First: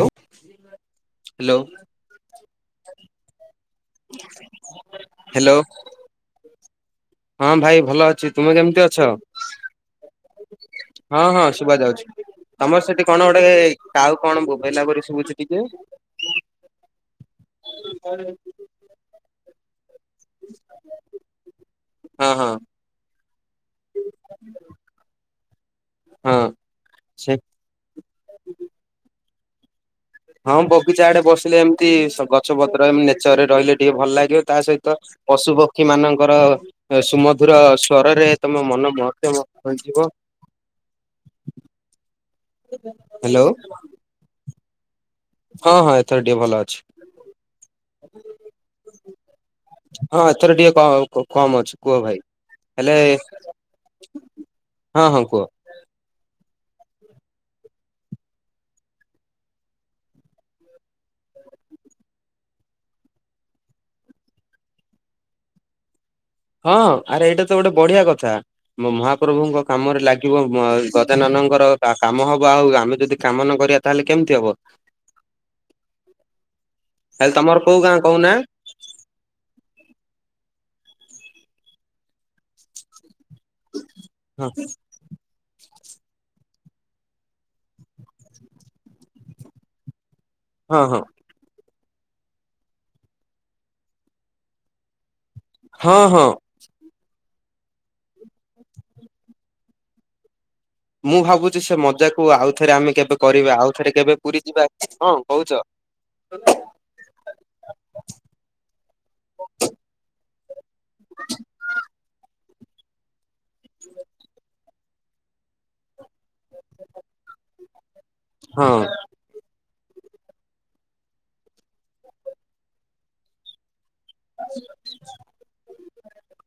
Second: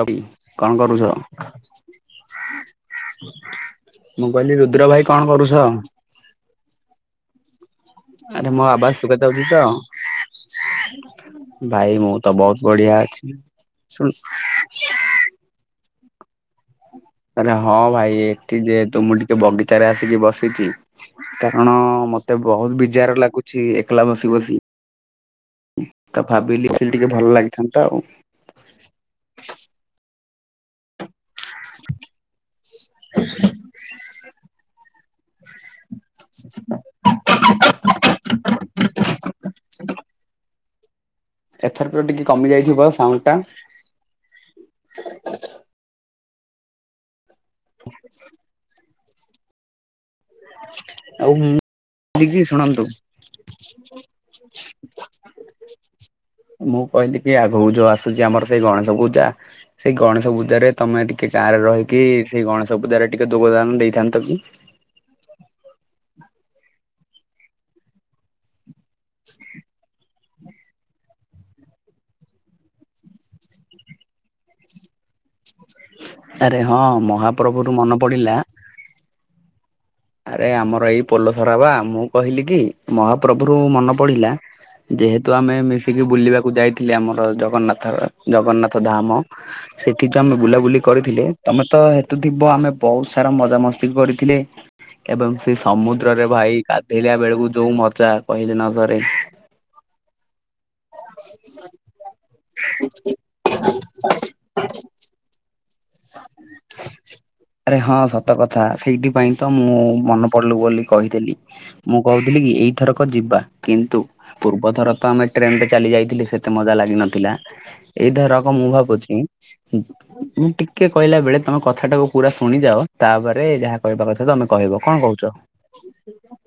ରବି କଣ କରୁଛ? ମୁଁ କହିଲି ରୁଦ୍ର ଭାଇ କଣ ହ୍ୟାଲୋ କରୁଛ? ହଁ, ଭାଇ ଭଲ ଅଛି। ଆରେ ତୁମେ ମୋ କେମ୍ ତି ଆବାଜ ଅଛ? ଶୁଭା ଯାଉଛି ତ? ହଁ, ହଁ ଶୁଭା ଭାଇ ଯାଉଛି। ମୁଁ ତ ବହୁତ ତମର ବଢିଆ ସେଠି ଅଛି। କଣ ଗୋଟେ-ଏ ଶୁଣୁ କାଉ କଣ ବୋବ୍ ବେଲା ପରି ଶୁଭୁଚି ଟିକେ? ଆରେ ହଁ, ଭାଇ ଏଠି ଯେହେତୁ ମୁଁ ଟିକେ ବଗିଚାରେ ଆସିକି ବସି ସିଛି, କାରଣ ହଁ ମତେ ହଁ ବହୁତ ବିଜାର ଲାଗୁଛି, ଏକଲା ବସି ବସି। ତ ହଁ ଭାବିଲି ଖି [inaudible] ଟିକେ ସେ ଭଲ ଲାଗିଥାନ୍ତା ଆଉ। ହଁ, ବଗିଚା ଆଡେ ବସିଲେ ଏମିତି ସ ଗଛ ପତ୍ର ନେଚର ରେ ରହିଲେ ଟିକେ ଭଲ ଲାଗିବ। ତା ସହିତ ପଶୁ ପକ୍ଷୀ ମାନଙ୍କର ସୁମଧୁର ସ୍ଵରରେ, ତମ ମନ ମଗ୍ଧହେଇ ଯିବ। ଏଥର ତ ଟିକେ କମି ଯାଇଥିବ ସାଉଣ୍ଡ ଟା? ହଁ, ହଁ ଏଥର ଟିକେ ଭଲ ଅଛି। ହଁ, ଏଥର ଟିକେ ଆଉ ମୁଁ କ-କମ୍ ଅଛି। କୁହ ଭାଇ, କହିଲି କି ଶୁଣନ୍ତୁ ହେଲେ ହଁ, ହଁ କୁହ। ମୁଁ କହିଲି କି ଆଗକୁ ଯୋଉ ଆସୁଛି, ଆମର ସେଇ ଗଣେଶ ପୂଜା। ସେଇ ଗଣେଶ ପୂଜାରେ ତମେ ଟିକେ ଗାଁରେ ରହିକି, ସେଇ ଗଣେଶ ପୂଜାରେ ଟିକେ ଯୋଗଦାନ ଦେଇଥାନ୍ତ କି? ହଁ, ଆରେ ଏଇଟା ତ ଗୋଟେ ବଢିଆ କଥା! ମହାପ୍ରଭୁଙ୍କ କାମରେ ଲାଗ କିବ ଗଜାନନଙ୍କର କା-କାମ ହବ ଆଉ, ଆମେ ଯଦି କାମ ନ କରିବା ତାହେଲେ କେମତି ହବ? ଆରେ ହଁ, ତାହେଲେ ତମର ମହାପ୍ରଭୁରୁ କୋଉ ଗାଁ ମନେ କହୁନା ପଡିଲା! ଆରେ ଆମର ଏଇ ପୋଲସରା ବା! ମୁଁ କହିଲି କି ମହାପ୍ରଭୁରୁ ମନେ ପଡିଲା। ହଁ ଯେହେତୁ ଆମେ ମିଶିକି ବୁଲିବାକୁ ଯାଇଥିଲେ, ଆମର ଜଗନ୍ନାଥ ଜଗନ୍ନାଥ ଧାମ। ସେଠି ଯୋଉ ଆମେ ବୁଲାବୁଲି ହଁ ହଁ କରିଥିଲେ। ତମେ ତ ହେତୁ ଥିବ, ଆମେ ବହୁତ୍ ସାରା ମଜା ମସ୍ତି କରିଥିଲେ। ଏବଂ ସେ ହଁ ସମୁଦ୍ରରେ ହଁ ଭାଇ ଗାଧେଇଲା ବେଳକୁ ଯୋଉ ମଜା, କହିଲେ ନ ସରେ। ମୁଁ ଭାବୁଛି, ସେ ମଜାକୁ ଆଉଥରେ ଆମେ କେବେ କରିବା? ଆଉ, ଥରେ କେବେ ପୁରୀ ଯିବା କଁ କହୁଛ? ତ ଆରେ ହଁ, ସତ କଥା! ସେଇଥିପାଇଁ ତ ମୁଁ ମନେ ପଡିଲୁ, ବୋଲି କହିଦେଲି। ମୁଁ କହୁଥିଲି କି, ଏଇଥରକ ଯିବା କିନ୍ତୁ ପୂର୍ବଥର ତ ଆମେ ଟ୍ରେନ୍ ରେ ଚାଲି ଯାଇଥିଲେ। ସେତେ ମଜା ଲାଗିିନଥିଲା, ଏଇ ଥର କଁ ହଁ ମୁଁ ଭାବୁଛି, ମୁଁ ଟିକ୍ ଟିକେ କହିଲା ବେଳେ ତମେ କଥାଟାକୁ ପୁରା ଶୁଣିଯାଅ। ତା'ପରେ ଯାହା କହିବା କଥା ତମେ କହିବ କଣ କହୁଛ?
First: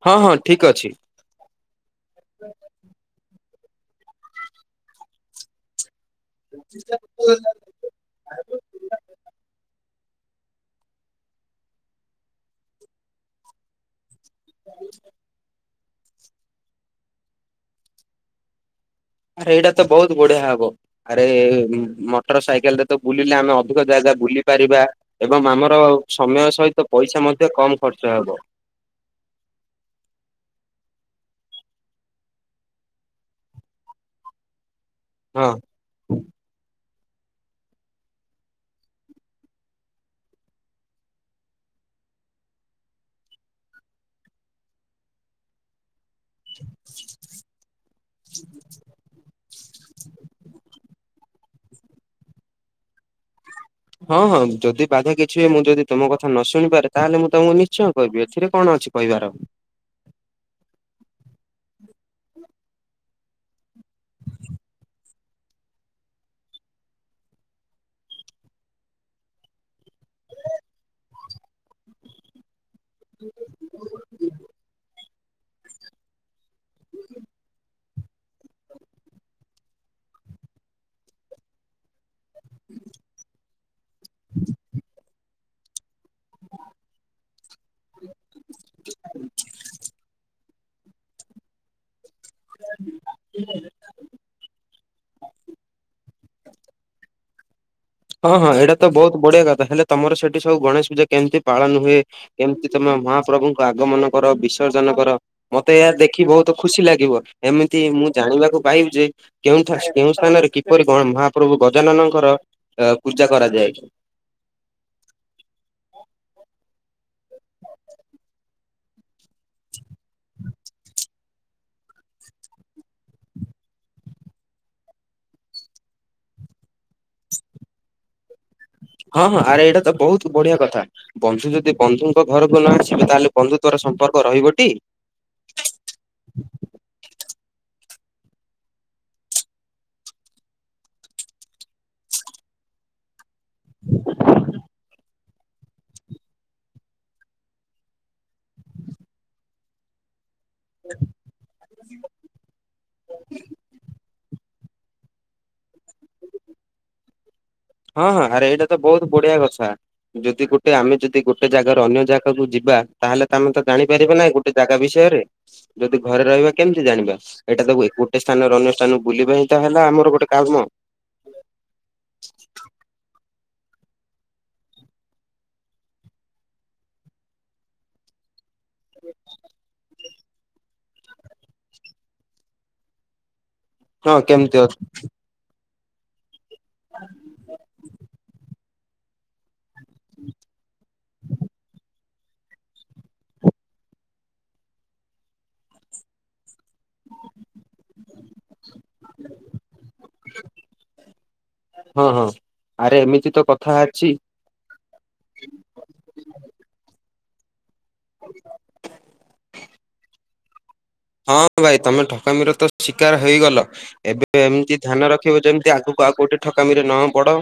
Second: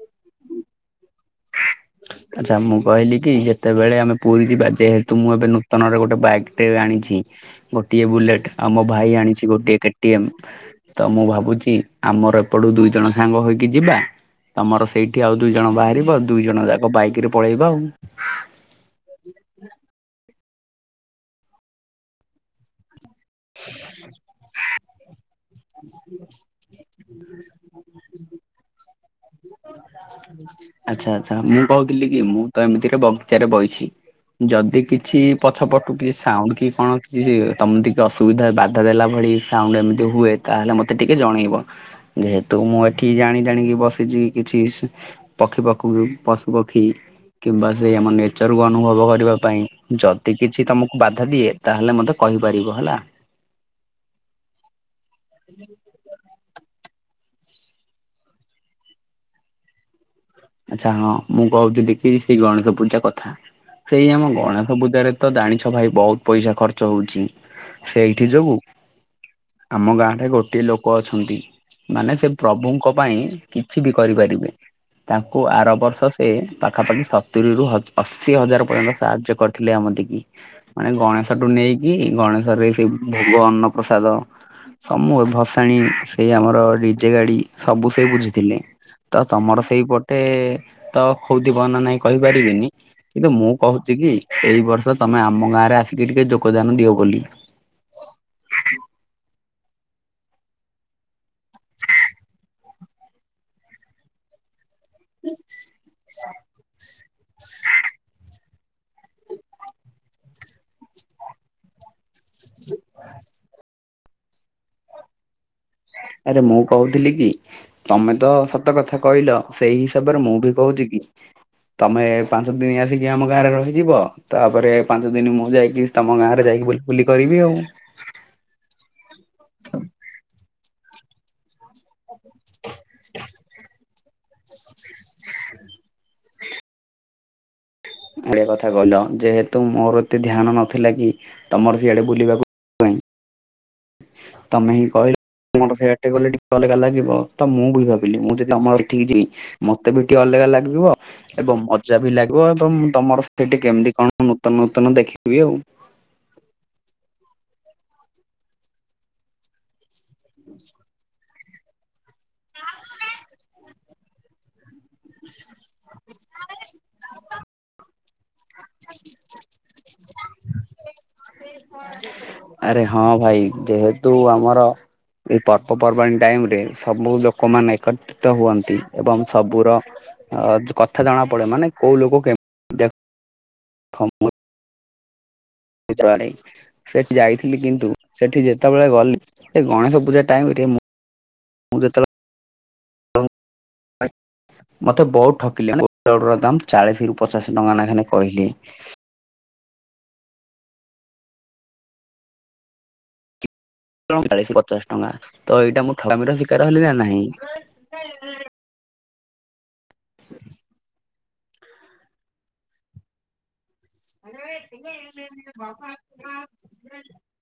ହଁ, ହଁ, ଠିକ୍ ଅଛି। ଆଚ୍ଛା, ମୁଁ କହିଲି କି ଯେତେବେଳେ ଆମେ ପୁରୀ ଯିବା, ଯେହେତୁ ମୁଁ ଏବେ ନୂତନରେ ଗୋଟେ ବାଇକ୍ ଟେ ଆଣିଛି ଗୋଟିଏ ବୁଲେଟ୍। ଆଉ ମୋ ଭାଇ ଆଣିଛି, ଗୋଟିଏ କେ ଟି ଏମ୍। ତ, ମୁଁ ଭାବୁଛି, ଆମର ଏପଟୁ ଦୁଇ ଜଣ ସାଙ୍ଗ ହୋଇକି ଯିବା। ତମର ସେଇଠି ଆଉ ଦୁଇ ଜଣ ବାହାରିବ। ଦୁଇ ଜଣ ଯାକ ବାଇକ୍ ରେ ପଳେଇବା ଆଉ। ଆରେ, ଏଇଟା ତ ବହୁତ ବଢିଆ ହବ। ଆରେ-ଏ ମଟର ସାଇକେଲରେ ତ ବୁଲିଲେ ଆମେ, ଅଧିକ ଜାଗା ବୁଲି ପାରିବା। ଏବଂ ଆମର ସମୟ ସହିତ, ପଇସା ମଧ୍ୟ କମ ଖର୍ଚ୍ଚ ହେବ। [inaudible] ଆଚ୍ଛା, ଆଚ୍ଛା, ମୁଁ କହୁଥିଲି କି! ମୁଁ ତ ଏମିତିରେ ବଗିଚାରେ ବଇଛି। ଯଦି କିଛି, ହଁ। ପଛ ପଟୁ କିଛି ସାଉଣ୍ଡ କି କଣ କିଛି! ତମ ଥି ତ ଅସୁବିଧା ବାଧା ଦେଲା ଭଳି ସାଉଣ୍ଡ ଏମିତି ହୁଏ। ତା, ହେଲେ ମତେ ଟିକେ ଜଣେଇବ। ଯେହେତୁ, ମୁଁ ଏଠି ଜାଣି ଜାଣିକି ବସିଛି। କିଛିସ୍ ପକ୍ଷୀ ପାକ୍ଷୁ ପଶୁ ପକ୍ଷୀ କିମ୍ବା ସେ ଆମ ନେଚରକୁୁ ଅନୁଭବ କରିବା ପାଇଁ, ଯଦି କିଛି ତମକୁ ବାଧା ଦିଏ, ତାହେଲେ ମତେ କହିପାରିବ ହେଲା। ହଁ, ହଁ ଯଦି ବାଧା କିଛି ହୁଏ, ମୁଁ ଯଦି ତୁମ କଥା ନ ଶୁଣିପାରେ, ତାହେଲେ ମୁଁ ତମକୁ ନିଶ୍ଚୟ କିହିବି। ଏଥିରେ କଣ ଅଛି? କହିବାର ଆଚ୍ଛା, ହଁ, ମୁଁ କହୁଥିଲି କି! ସେଇ ଗଣେଶ ପୂଜା କଥା। ସେଇ ଆମ ଗଣେଶ ପୂଜାରେ ତ ଜାଣିଛ, ଭାଇ ବହୁତ ପଇସା ଖର୍ଚ୍ଚ ହଉଛି। ସେଇଠି ଯୋଗୁ। ଆମ ଗାଁ ରେ ଗୋଟିଏ ଲୋକ ଅଛନ୍ତି ମାନେ ସେ ପ୍ରଭୁଙ୍କ ପାଇଁ କିଛି ବି କରିପାରିବେ। ତାଙ୍କୁ ଆର ବର୍ଷ ସେ ପାଖାପାଖି ସତୁରିରୁ ଅ ଅଶି ହଜାର ପର୍ଯ୍ୟନ୍ତ ସାହାଯ୍ୟ କରିଥିଲେ ଆମଟିକି। ମାନେ ଗଣେଶଠୁ ନେଇକି ଗଣେଶ ରେ ସେଇ ଭୋଗ ଅନ୍ନପ୍ରସାଦ ସମ ମୁ ଭସାଣୀ ସେ ଆମର ଡିଜେ ଗାଡି ସବୁ ସେ ବୁଝିଥିଲେ। ତ ତମର ସେଇପଟେ ତ ହଉ ଥିବ ନା ନାହିଁ କହିପାରିବିନି କିନ୍ତୁ ମୁଁ କହୁ ଚିକି ଏଇ ବର୍ଷ ତମେ ଆମ ଗାଁ ରେ ଆସିକି ଟିକେ ଯୋଗଦାନ ଦିଅ ବୋଲି। ହଁ ହଁ ଏଇଟା ତ ବହୁତ ବଢିଆ କଥା ହେଲେ ତମର ସେଠି ସବୁ ଗଣେଶ ପୂଜା କେମିତି ପାଳନ ହୁଏ? କେମିତି ତମେ ମହାପ୍ରଭୁଙ୍କୁ ଆଗମନ କର ବିସର୍ଜନ କର ମତେ ଏହା ଦେଖି ବହୁତ ତ ଖୁସି ଲାଗିବ। ଏମିତି ମୁଁ ଜାଣିବାକୁ ପାଇବି ଯେ କେଉଁଠ କେଉଁ ସ୍ଥାନରେ କିପରି ମହାପ୍ରଭୁ ଗଜାନନଙ୍କର ପୂଜା କରାଯାଏ। ଆରେ ମୁଁ କହୁଥିଲି କି ତମେ ତ ସ ତ କଥା କହିଲ ସେଇ ହିସାବରେ ମୁଁ ବି କହୁଛି କି ତମେ ପାଞ୍ଚ ଦିନ ଆସିକି ଆମ ଗାଁରେ ରହିଯିବ ତାପରେ ପାଞ୍ଚ ଦିନ ମୁଁ ଯାଇକି ତମ ଗାଁ ରେ ଯାଇକି ବୁଲି ବୁଲି କରିବି ଆଉ। ହଁ ହଁ ଆରେ ଏଇଟା ତ ବହୁତ ବଢିଆ କଥା ବନ୍ଧୁ ଯଦି ବନ୍ଧୁଙ୍କ ଘରକୁ ନ ଆସିବେ ତାହେଲେ ବନ୍ଧୁ ତୋର ସମ୍ପର୍କ ରହିବଟି? ଏଆ କଥା କହିଲ ଯେହେତୁ ମୋର ଏତେ ଧ୍ୟାନ ନଥିଲା କି ତମର ସିଆଡେ ବୁଲିବାକୁ ପାଇଁ ତମେ ହିଁ କହିଲ? ମୋର ସେଟେ ଗଲେ ଟିକେ ଅଲଗା ଲାଗିବ ତ ମୁଁ ବି ଭାବିଲି ମୁଁ ଯଦି ଆମ ଏଠିକି ଯିବି। ମତେ ବି ଟିକେ ଅଲଗା ଲାଗିବ ଏବଂ ମଜା ବି ଲାଗିବ ଏବଂ ତମର ସେଠିକେ କେମିତି କଣ ତ ନୂତନ ଦେଖିବି ଆଉ। ହଁ ହଁ ଆରେ ଏଇଟା ତ ବହୁତ ବଢିଆ କଥା ଯଦି ଗୋଟେ ଆମେ ଯଦି ଗୋଟେ ଜାଗାର ଅନ୍ୟ ଜାଗା ପାଖକୁ ଯିବା ତାହଲେ ତ ଆମେ ତ ଜାଣିପାରିବ ନାଇଁ ଗୋଟେ ଜାଗା ବିଷୟରେ ଯଦି ଘରେ ରହିବା କେମିତି ଜାଣିବା ଏଇଟା ତାକୁ ଏ ଗୋଟେ ସ୍ଥାନରେ ଅନ୍ୟ ସ୍ଥାନକୁ ବୁଲିବା ଏଇଟା ହେଲା ଆମର ଗୋଟେ କାମ। ଆରେ ହଁ ଭାଇ ଯେହେତୁ ଆମର ଏଇ ପର୍ବପର୍ବାଣି ଟାଇମ ରେ ସବୁ ଲୋକମାନେ ଏକତ୍ରିତ ହୁଅନ୍ତି। ଏବଂ ସବୁର ଅ କଥା ଜଣା ପଡେ ମାନେ କୋଉ ଲୋକ କେମ ହଁ କେମିତି ଅଛି? [unintelligible] ସେଠି ଯାଇଥିଲି କିନ୍ତୁ ସେଠି ଯେ ଯେତେବେଳେ ଗଲି ଏ ଗଣେଶ ପୂଜା ଟାଇମ ମୁଁ ଯେତେବେଳେ [unintelligible] ମତେ ବହୁତ ଠକିଲେ। ଲଡ଼ୁ ର ଦାମ ଚାଳିଶ ରୁ ପଚାଶ ଟଙ୍କା ନାଖାନେ କହିଲେ। ହଁ ହଁ ଆରେ ଏମିତି ତ କଥା। ଅଛି ଟ ଚାଳିଶ ପଚାଶ ଟଙ୍କା ତ ଏଇଟା ମୁଁ ଠକାମିର ଶିକାର ହେଲି ନା ନାହିଁ? [inaudible] [inaudible] ହଁ ଭାଇ ତମେ ଠକାମିର ତ ଶିକାର ହେଇଗଲ। ଏବେ ଏମିତି ଧ୍ୟାନ ରଖିବ ଯେମିତି ଆଗକୁ ଆଉ କୋଉଠି ଠକାମି ରେ ନ ପଡ।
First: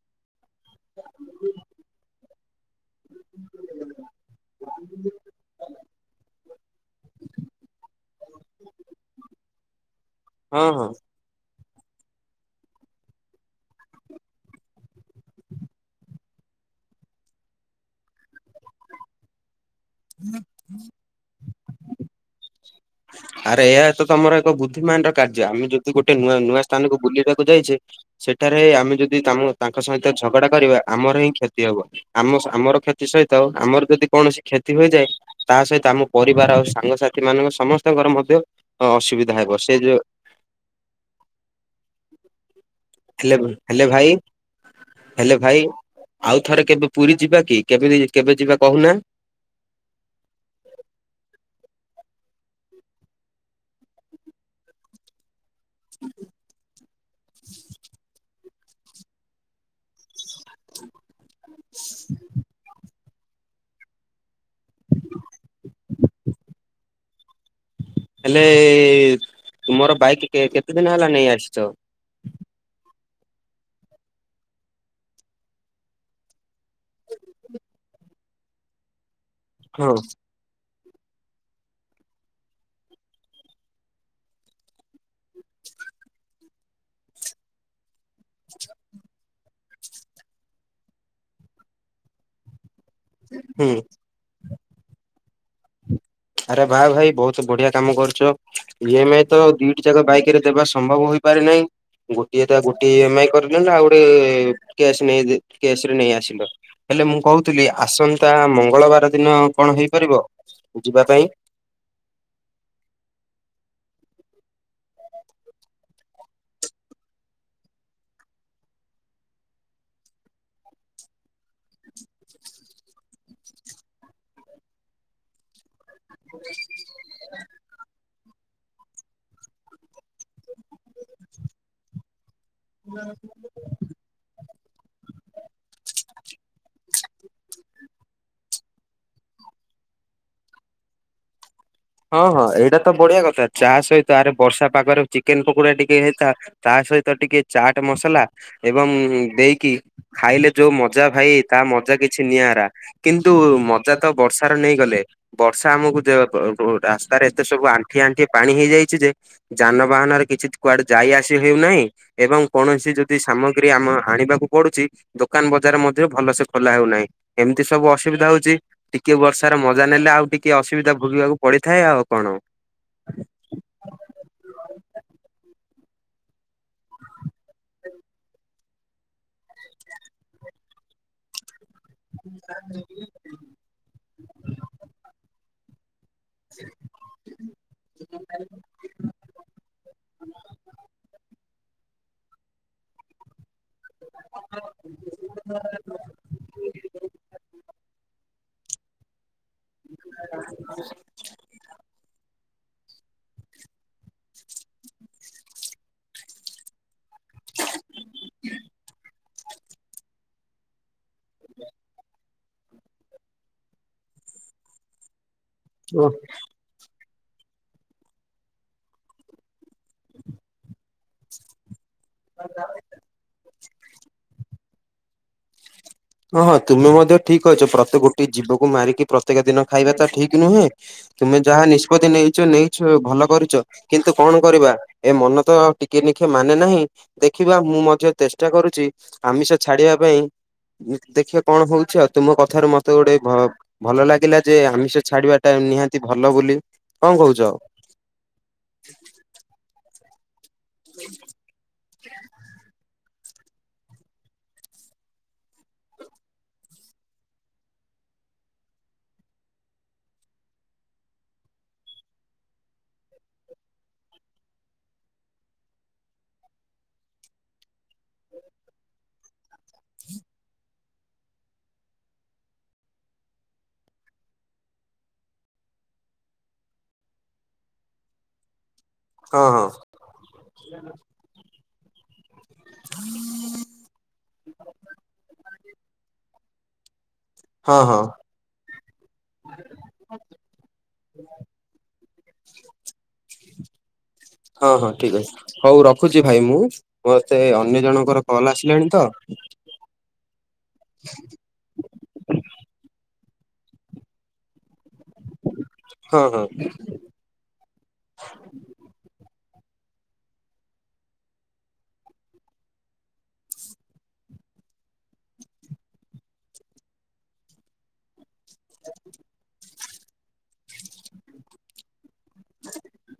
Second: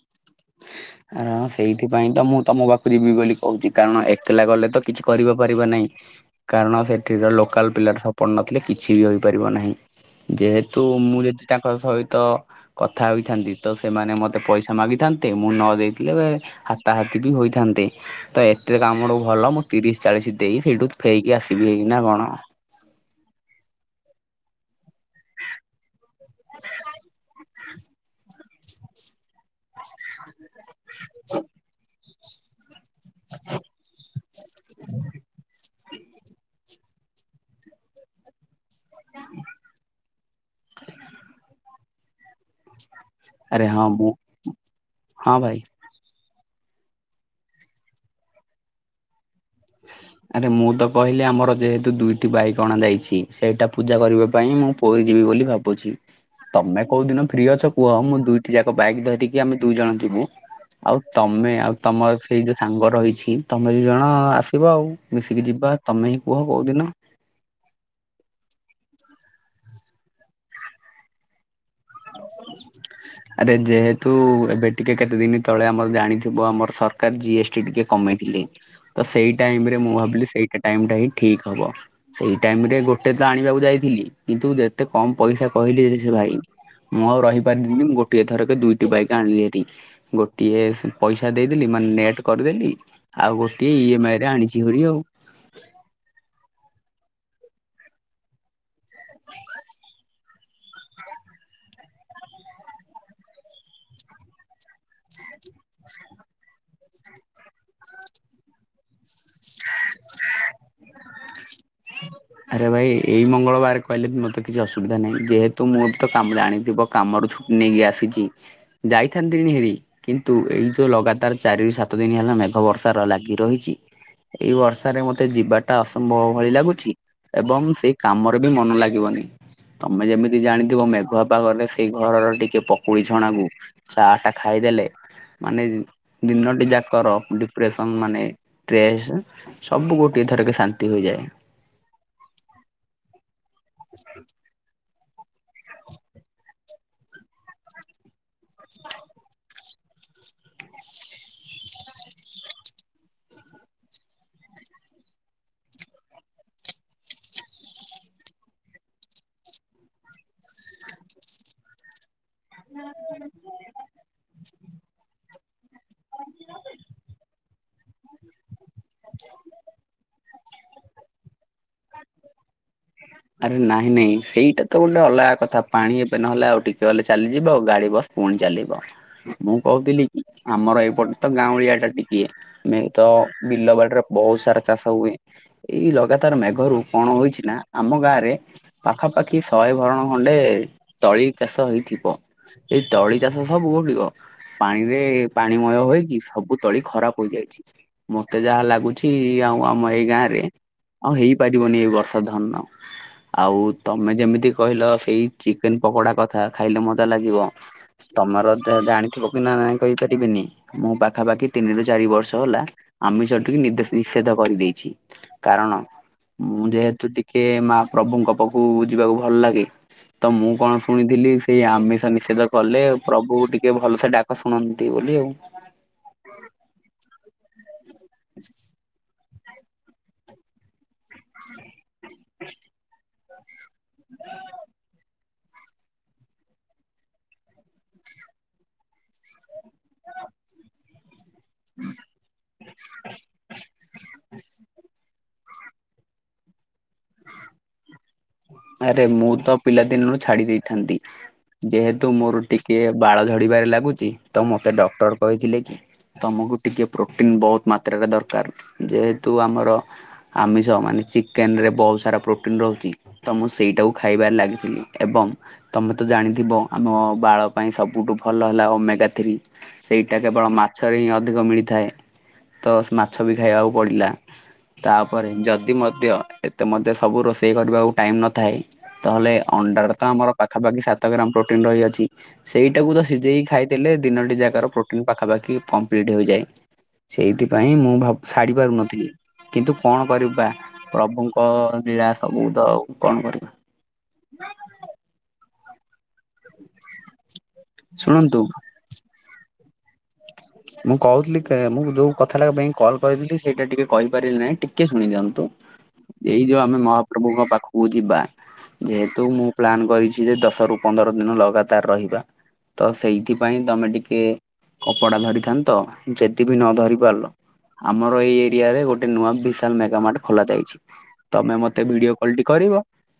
[inaudible] ଆରେ ହଁ ସେଇଥିପାଇଁ ତ ମୁଁ ତମକୁ ଅପ୍ରିବି ବୋଲି କହୁଛି କାରଣ ଏକଲା ଗଲେ ତ କିଛି କରିବା ପାରିବା ନାହିଁ। କାରଣ ସେଠିର ଲୋକାଲ ପିଲାର ସପୋଟ ନଥିଲେ କିଛି ବି ହୋଇପାରିବ ନାହିଁ। ହଁ ଯେହେତୁ ହଁ। ମୁଁ ଯଦି ତାଙ୍କ ସହିତ କଥା ହେଥାନ୍ତି ତ ସେମାନେ ମତେ ପଇସା ମାଗିଥାନ୍ତେ ମୁଁ ନ ଦେଇଥିଲେ। ହାତାହାତି ବି ହୋଇଥାନ୍ତେ ତ ଏତେ କାମ ଠୁ ଭଲ ତିରିଶ ଚାଳିଶ ଦେଇ ସେଇଠୁ ଫେକି ଆସିବି ହେଇକି ନା କଣ? ଆରେ ଏହା ତ ତମର ଏକ ବୁଦ୍ଧିମାନ ର କାର୍ଯ୍ୟ ଆମେ ଯଦି ଗୋଟେ ନୂଆ ନୂଆ ସ୍ଥାନକୁ ବୁଲିବାକୁ ଯାଇଛେ ସେଠାରେ ଆମେ ଯଦି ତ ତାଙ୍କ ସହିତ ଝଗଡା କରିବା ଆମର ହିଁ କ୍ଷତି ହବ। ଆମ ଆମର କ୍ଷତି ସହିତ ଆମର ଯଦି କୌଣସି କ୍ଷତି ହୋଇଯାଏ ତା ସହିତ ଆମ ପରିବାର ଆଉ ସାଙ୍ଗସାଥି ସେମାନଙ୍କ ସମସ୍ତଙ୍କର ମଧ୍ୟ ଅସୁବିଧା ହେବ ସେ ଯୋଉ [unintelligible] ହାଲୋ ଆରେ ହଁ ହାଲୋ ମୁଁ ଭାଇ ହାଲୋ ଭାଇ। ଆଉ ଥରେ କେବେ ପୁରୀ ଯିବା କି କେବେ-କେବେ ଯିବା କହୁନା? [unintelligible] ଆରେ ମୁଁ ତ କହିଲି ଆମର ଯେହେତୁ ଦୁଇଟି ବାଇକ ଅଣାଯାଇଚି ସେଇଟା ପୂଜା କରିବା ପାଇଁ ମୁଁ ପୁରୀ ଯିବି ବୋଲି ଭାବୁଚି। ବୁଝି ତମେ କୋଉ ଦିନ ଫ୍ରି ଅଛ କୁଅ ମୁଁ ଦୁଇଟି ଯାକ ବାଇକ୍ ଧରିକି ଆମେ ଦୁଇ ଜଣ ଯିବୁ ଆଉ ତମେ ଆଉ ତମର ସେଇ ଯୋଉ ସାଙ୍ଗ ରହିଛି ତମେ ଦି ଜଣ ଆସ ସିବ ଆଉ ମିଶିକି ଯିବା ତମେ ହିଁ କୁହ କୋଉଦିନ ହେଲେ ଏ-ତୁମର ବାଇକ୍ କେ-କେତେ ଦିନ ହେଲା ନେଇ ଆସିଚ? [unintelligible] ଆରେ ଯେହେତୁ ଏବେ ଟିକେ କେତେ ଦିନ ତଳେ ଆମର ଜାଣିଥିବ ଆମର ସରକାର ଜିଏସ୍ ଟି ଟିକେ କମେଇଥିଲେ ତ ସେଇ ଟାଇମରେ ମୁଁ ହଁ ଭାବିଲି ସେଇଟା ଟାଇମଟା ହିଁ ଠିକ୍ ହବ। ସେଇ ଟାଇମରେ ଗୋଟେ ତ ଆଣିବାକୁ ଯାଇଥିଲି କିନ୍ତୁ ଯେତେ କମ୍ ପଇସା କହିଲି ଯେ ସେ ଭାଇ ମୁଁ ଆଉ ରହିପାରିଲିନି ଗୋଟିଏ ଥରକେ ଦୁଇଟି ବାଇକ୍ ଆଣିଲି ଭାରି। ଟି ଗୋଟିଏ ପଇସା ଦେଇଦେଲି ମାନେ ନେଟ୍ କରିଦେଲି ଆଉ ହୁଁ। ଗୋଟିଏ ଇଏମାଏ ଟା ଆଣିଚି ଭାରି ଆଉ। ଆରେ ବା ଭାଇ ବହୁତ ବଢିଆ କାମ କରିଚ ଇ ଏମ ଆଇ ତ ଦିଟି ଯାକ ବାଇକ ରେ ଦେବା ସମ୍ଭବ ହୋଇ ପାରେ ନାହିଁ। ଗୋଟିଏ ତା ଗୋଟେ ଇଏ ମାଇ କରିଦିଅନ୍ତ ଆଉ ଗୋଟେ କ୍ୟାସ୍ ନେଇ ଦେ କ୍ୟାସ୍ ରେ ନେଇ ଆସିଲ। ହେଲେ ମୁଁ କହୁଥିଲି ଆସନ୍ତା ମଙ୍ଗଳବାର ଦିନ କଣ ହେଇପାରିବ ଯିବା ପାଇଁ? ଆରେ ଭାଇ ଏଇ ମଙ୍ଗଳବାର କହିଲେ ମୋତେ କିଛି ଅସୁବିଧା ନାହିଁ ଯେହେତୁ ମୁଁ ବି ତ କାମୁଡା ଆଣିଥିବ କାମ ର ଛୁଟି ନେଇକି ଆସିଚି ଯାଇଥାନ୍ତି [unintelligible] କିନ୍ତୁ ଏଇ ଯୋଉ ଲଗାତାର ଚାରିରୁ ସାତ ଦିନ ହେଲା ମେଘ ବର୍ଷାର ଲାଗି ରହିଚି ଏଇ ବର୍ଷାରେ ମତେ ଯିବାଟା ଅସମ୍ଭବ ଭଳି ଲାଗୁଚି ଏବଂ ସେଇ କାମ ବି ମନ ଲାଗିବନି ତମେ ଯେମିତି ଜାଣିଥିବ ମେଘୁଆ ପାଗରେ ସେଇ ଘରର ଟିକେ ପକୁଡି ଝଣାକୁ ଚା ଟା ଖାଇଦେଲେ ମାନେ ଦିନଟି ଯାକର ଡିପ୍ରେସନ ମାନେ ଷ୍ଟ୍ରେସ୍ ସବୁ ଗୋଟିଏ ଥରକେ ଶାନ୍ତି ହୋଇଯାଏ। ହଁ ହଁ ଏଇଟା ତ ବଢିଆ କଥା ଚାହା ସହିତ ଆରେ ବର୍ଷା ପାଗରେ ଚିକେନ ପକୋଡ଼ା ଟିକେ ହେଇଥା ତା ସହିତ ଟିକେ ଚାଟ ମସଲା ଏବଂ ଦେଇକି ଖାଇଲେ ଯୋଉ ମଜା ଭାଇ ତା ମଜା କିଛି ନିଆରା। କିନ୍ତୁ ମଜା ତ ବର୍ଷାର ନେଇ ଗଲେ ବର୍ଷା ଆମକୁ ଯ ବ ରାସ୍ତାରେ ଏତେ ସବୁ ଆଣ୍ଠିଏ ଆଣ୍ଠିଏ ପାଣି ହେଇଯାଇଛି ଯେ ଯାନବାହାନରେ କିଛି କୁଆଡେ ଯାଇ ଆସି ହେଉନାହିଁ। ଏବଂ କୌଣସି ଯଦି ସାମଗ୍ରୀ ଆମ ଆଣିବାକୁ ପଡୁଛି ଦୋକାନ ବଜାର ମଧ୍ୟ ଭଲସେ ଖୋଲା ହଉନାହିଁ ଏମିତି ସବୁ ଅସୁବିଧା ହଉଛି। ଟିକେ ବର୍ଷାର ମଜା ନେଲେ ଆଉ ଟିକେ ଅସୁବିଧା ଭୋଗିବାକୁ ପଡିଥାଏ ଆଉ କଣ। [inaudible] ଆରେ ନାଇଁ ନାଇଁ ସେଇଟା ତ ଗୋଟେ ଅଲଗା କଥା ପାଣି ଏବେ ନହେଲେ ଆଉ ଟିକେ ଗଲେ ଚାଲିଯିବ ଆଉ ଗାଡି ବସ ପୁଣି ଚାଲିବ ମୁଁ କହୁଥିଲି କି ଆମର ଏଇପଟେ ତ ଗାଉଁଳିଆ ଟା [unintelligible] ତ ବିଲବାଡିରେ ବହୁତ ସାରା ଚାଷ ହୁଏ ଏଇ ଲଗାତାର ଘରୁ କଣ ହୋଇଚି ନା ଆମ ଗାଁରେ ପାଖାପାଖି ଶହେ ଭରଣ ଖଣ୍ଡେ ତଳି ଚାଷ ହେଇଥିବ। ଏଇ ତଳି ଚାଷ ସବୁ ଗୁଡିକ ପାଣିରେ ପାଣିମୟ ହକି ସବୁ ତଳି ଖରାପ ହୋଇଯାଇଚି ମତେ ଯାହା ଲାଗୁଚି ଆଉ ଆମ ଏଇ ଗାଁ ରେ ଆଉ ହେଇ ପାରିବନି ଏଇ ବର୍ଷା ଧନ ଆଉ ତମେ ଯେମିତି କହିଲ ସେଇ ଚିକେନ ପକୋଡ଼ା କଥା ଖାଇଲେ ମଜା ଲାଗିବ ତମର ଜାଣିଥିବ କି ନା ନାହିଁ କହିପାରିବିନି ମୁଁ ବା ପାଖାପାଖି ତିନିରୁ ଚାରି ବର୍ଷ ହେଲା ଆମେ ଟିକି ନିଦେଷ ନିଷେଧ କରିଦେଇଛି କାରଣ କୁହ। ମୁଁ ଯେହେତୁ ଟିକେ ମାହାପ୍ରଭୁଙ୍କ ପାଖୁକୁ ଯିବାକୁ ଭଲ ଲାଗେ। ତ ମୁଁ କଣ ଶୁଣିଥିଲି ସେଇ ଆମିଷ ନି ଷେଧ କଲେ ପ୍ରଭୁ ଟିକେ ଭଲସେ ଡାକ ଶୁଣନ୍ତି ବୋଲି ଆଉ। ହଁ ହଁ ତୁମେ ମଧ୍ୟ ଠିକ୍ କହିଚ ପ୍ରତ୍ୟେକ ଗୋଟିଏ ଜୀବକୁ ମାରିକି ପ୍ରତ୍ୟେକ ଦିନ ଖାଇବା ତ ଠିକ ନୁହେଁ। ତୁମେ ଯାହା ନିଷ୍ପତି ନେଇଛ ନେଇଛ ଭଲ କରିଚ। କିନ୍ତୁ କଣ କରିବା ଏ ମନ ତ ଟିକେ ନିଖେ ମାନେ ନାହିଁ। ଦେଖିବା ମୁଁ ମଧ୍ୟ ତେଷ୍ଟା କରୁଚି ଆମିଷ ଛାଡିବା ପାଇଁ। ଉଁ ଦେଖିଆ କଣ ହୋଉଛି ଆଉ। ତୁମ କଥାରୁ ମତେ ଗୋଟେ ଭ ଭଲ ଲାଗିଲା ଯେ ଆମିଷ ଛାଡିବାଟା ନିହାତି ଭଲ ବୋଲି। କଁ କୋହୁଚ ଆଉ ଆରେ ମୁଁ ତ ପିଲାଦିନରୁୁ ଛାଡି ଦେଇଥାନ୍ତି ଯେହେତୁ ମୋରୋ ଟିକେ ବାଳ ଝଡ଼ିବାରେ ଲାଗୁଚି ତ ମୋତେ ଡକ୍ଟର କହିଥିଲେ କି ତମୁକୁ ଟିକେ ପ୍ରୋଟିନ ବୋହୁତ ମାତ୍ରାରେ ଦରକାର ଯେହେତୁ ଆମର ଆମିଷ ମାନେ ଚିକେନରେ ବୋହୁତ ସାରା ପ୍ରୋଟିନ୍ ରୋହୁଚି। ତ ମୁଁ ସେଇଟାକୁ ଖାଇବାରେ ଲାଗିଥିଲି ଏବଂ ତମେ ତ ଜାଣିଥିବ ଆମ ବାଳ ପାଇଁ ସବୁଠୁ ଭଲ ହେଲା ଓ ମେଗା ଥ୍ରୀ। ସେଇଟା କେବଳ ମାଛରେ ହିଁ ଅଧିକ ମିଳିଥାଏ ତ ମାଛ ବି ଖାଇବାକୁ ପଡିଲା। ତାପରେ ଯଦି ମଧ୍ୟ ଏତେ ମଧ୍ୟ ସବୁ ରୋଷେଇ କରିବାକୁ ଟାଇମ୍ ନଥାଇ ତହେଲେ ହଁ ହଁ ଅଣ୍ଡାରେ ତ ଆମର ପାଖାପାଖି ସାତ ଗ୍ରାମ ପ୍ରୋଟିନ୍ ରହିଅଛି। ସେଇଟାକୁ ତ ସିଜେଇକି ଖାଇଦେଲେ ଦିନଟି ଯାକାର ପ୍ରୋଟିନ ପାଖାପାଖି କମ୍ପ୍ଲିଟ୍ ହୋଇଯାଏ। ସେଇଥିପାଇଁ ହଁ ମୁଁ ହଁ। ଭାବୁ ଛାଡି ପାରୁନଥିଲି କିନ୍ତୁ କଣ କରିବା ପ୍ରଭୁଙ୍କ ଲୀଳା ସବୁ ତ ଆଉ। କଣ କରିବା। ହଁ ହଁ ଠିକ୍ ଅଛି ହୋଉ ରଖୁଚି ଭାଇ ମୁଁ ମତେ ଅନ୍ୟ ଜଣଙ୍କର ଶୁଣନ୍ତୁ କଲ୍ ଆସିଲାଣି ତ [inaudible] ମୁଁ କହୁଥିଲି କେ ମୁଁ ଯେଉଁ କଥାଟା ପାଇଁ କଲ୍ କରିଥିଲି ସେଇଟା ଟିକେ କହିପାରିଲି ନାହିଁ ଟିକିଏ ଶୁଣି ଦିଅନ୍ତୁ। ହଁ ହଁ ଏଇ ଯୋଉ ଆମେ ମହାପ୍ରଭୁଙ୍କ ପାଖୁକୁ ଯିବା। ଯେହେତୁ ମୁଁ ପ୍ଲାନ୍ କରିଛି ଯେ ଦଶରୁ ପନ୍ଦର ଦିନ ଲଗାତାର ରହିବା। ତ ସେଇଥି ପାଇଁ ତମେ ଟିକେ କପଡା ଧରିଥାନ୍ତ ଯେଦି ବି ଧରି ପାରିଲ ଆମର ଏଇ ଏ ରିଆ ଗୋଟେ ନୂଆ ଭିଶାଲ୍ ମେଗାମାର୍ଟ ଖୋଲା ଯାଇଛି ତମେ ମତେ ଭିଡିଓ କଲ୍ ଟି କରିବ।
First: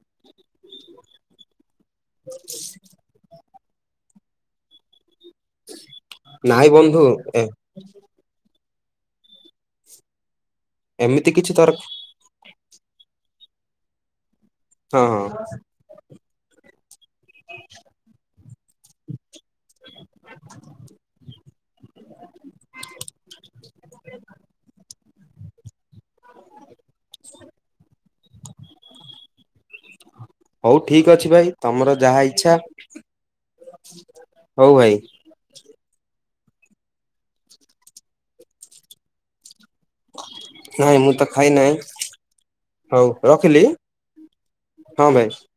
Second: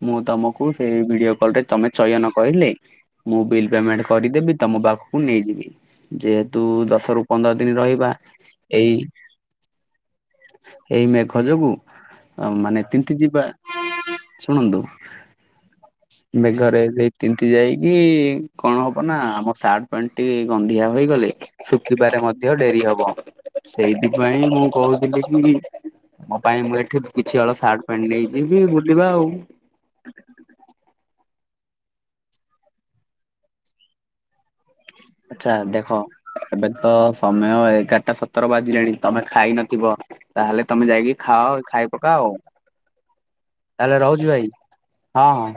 ମୁଁ ତମକୁ ସେଇ ଭିଡିଓ କଲ ଟେ ତମେ ଚୟନ କହିଲେ ମୁଁ ବିଲ୍ ପେମେଣ୍ଟ କରିଦେବି। ତମ ପାଖୁକୁ ନେଇଯିବି ଯେହେତୁ ନାଇଁ ବନ୍ଧୁ ଦଶ ରୁ ଏ ପନ୍ଦର ଦିନି ରହିବା ଏଇ ଏଇ ଏମିତି ମେଘ କିଛି ଯୋଗୁ ତର ଅଁ ମାନେ ତିନ୍ତି ଯିବା ଶୁଣନ୍ତୁ ହଁ ହଁ ମେଘରେ ସେ ତିନ୍ତି ଯାଇକି କଣ ହବ ନା ଆମ ସାଟ୍ ପେଣ୍ଟ୍ ଟି ଗନ୍ଧିଆ ହ ହୋଇଗଲେ ଶୁଖିବାରେ ମଧ୍ୟ ଡେରି ହବ। ସେଇଥି ପାଇଁ ମୁଁ କୋହୁଥିଲି କି। ମୋ ପାଇଁ ମୁଁ ଏଠି କିଛି ହଳ ସାଟ୍ ପେଣ୍ଟ ନେଇଯିବି ବୁଲିବା ଆଉ। ହୋଉ ଠିକ ଅଛି ଭାଇ ତମର ଯାହା ଇଚ୍ଛା। ହୋଉ ଭାଇ। ଆଚ୍ଛା ଦେଖ ଏବେ ତ ସମୟ ଏଗାରଟା ସତର ବାଜିଲାଣି ତମେ ଖାଇନଥିବ। ତାହେଲେ ତମେ ନାଇଁ ମୁଁ ଯାଇକି ତ ଖାଇ ଖାଅ ନାହିଁ ଖାଇପକା ଆଉ। ହଉ ରଖିଲି ତାହଲେ ରହୁଛି ଭାଇ।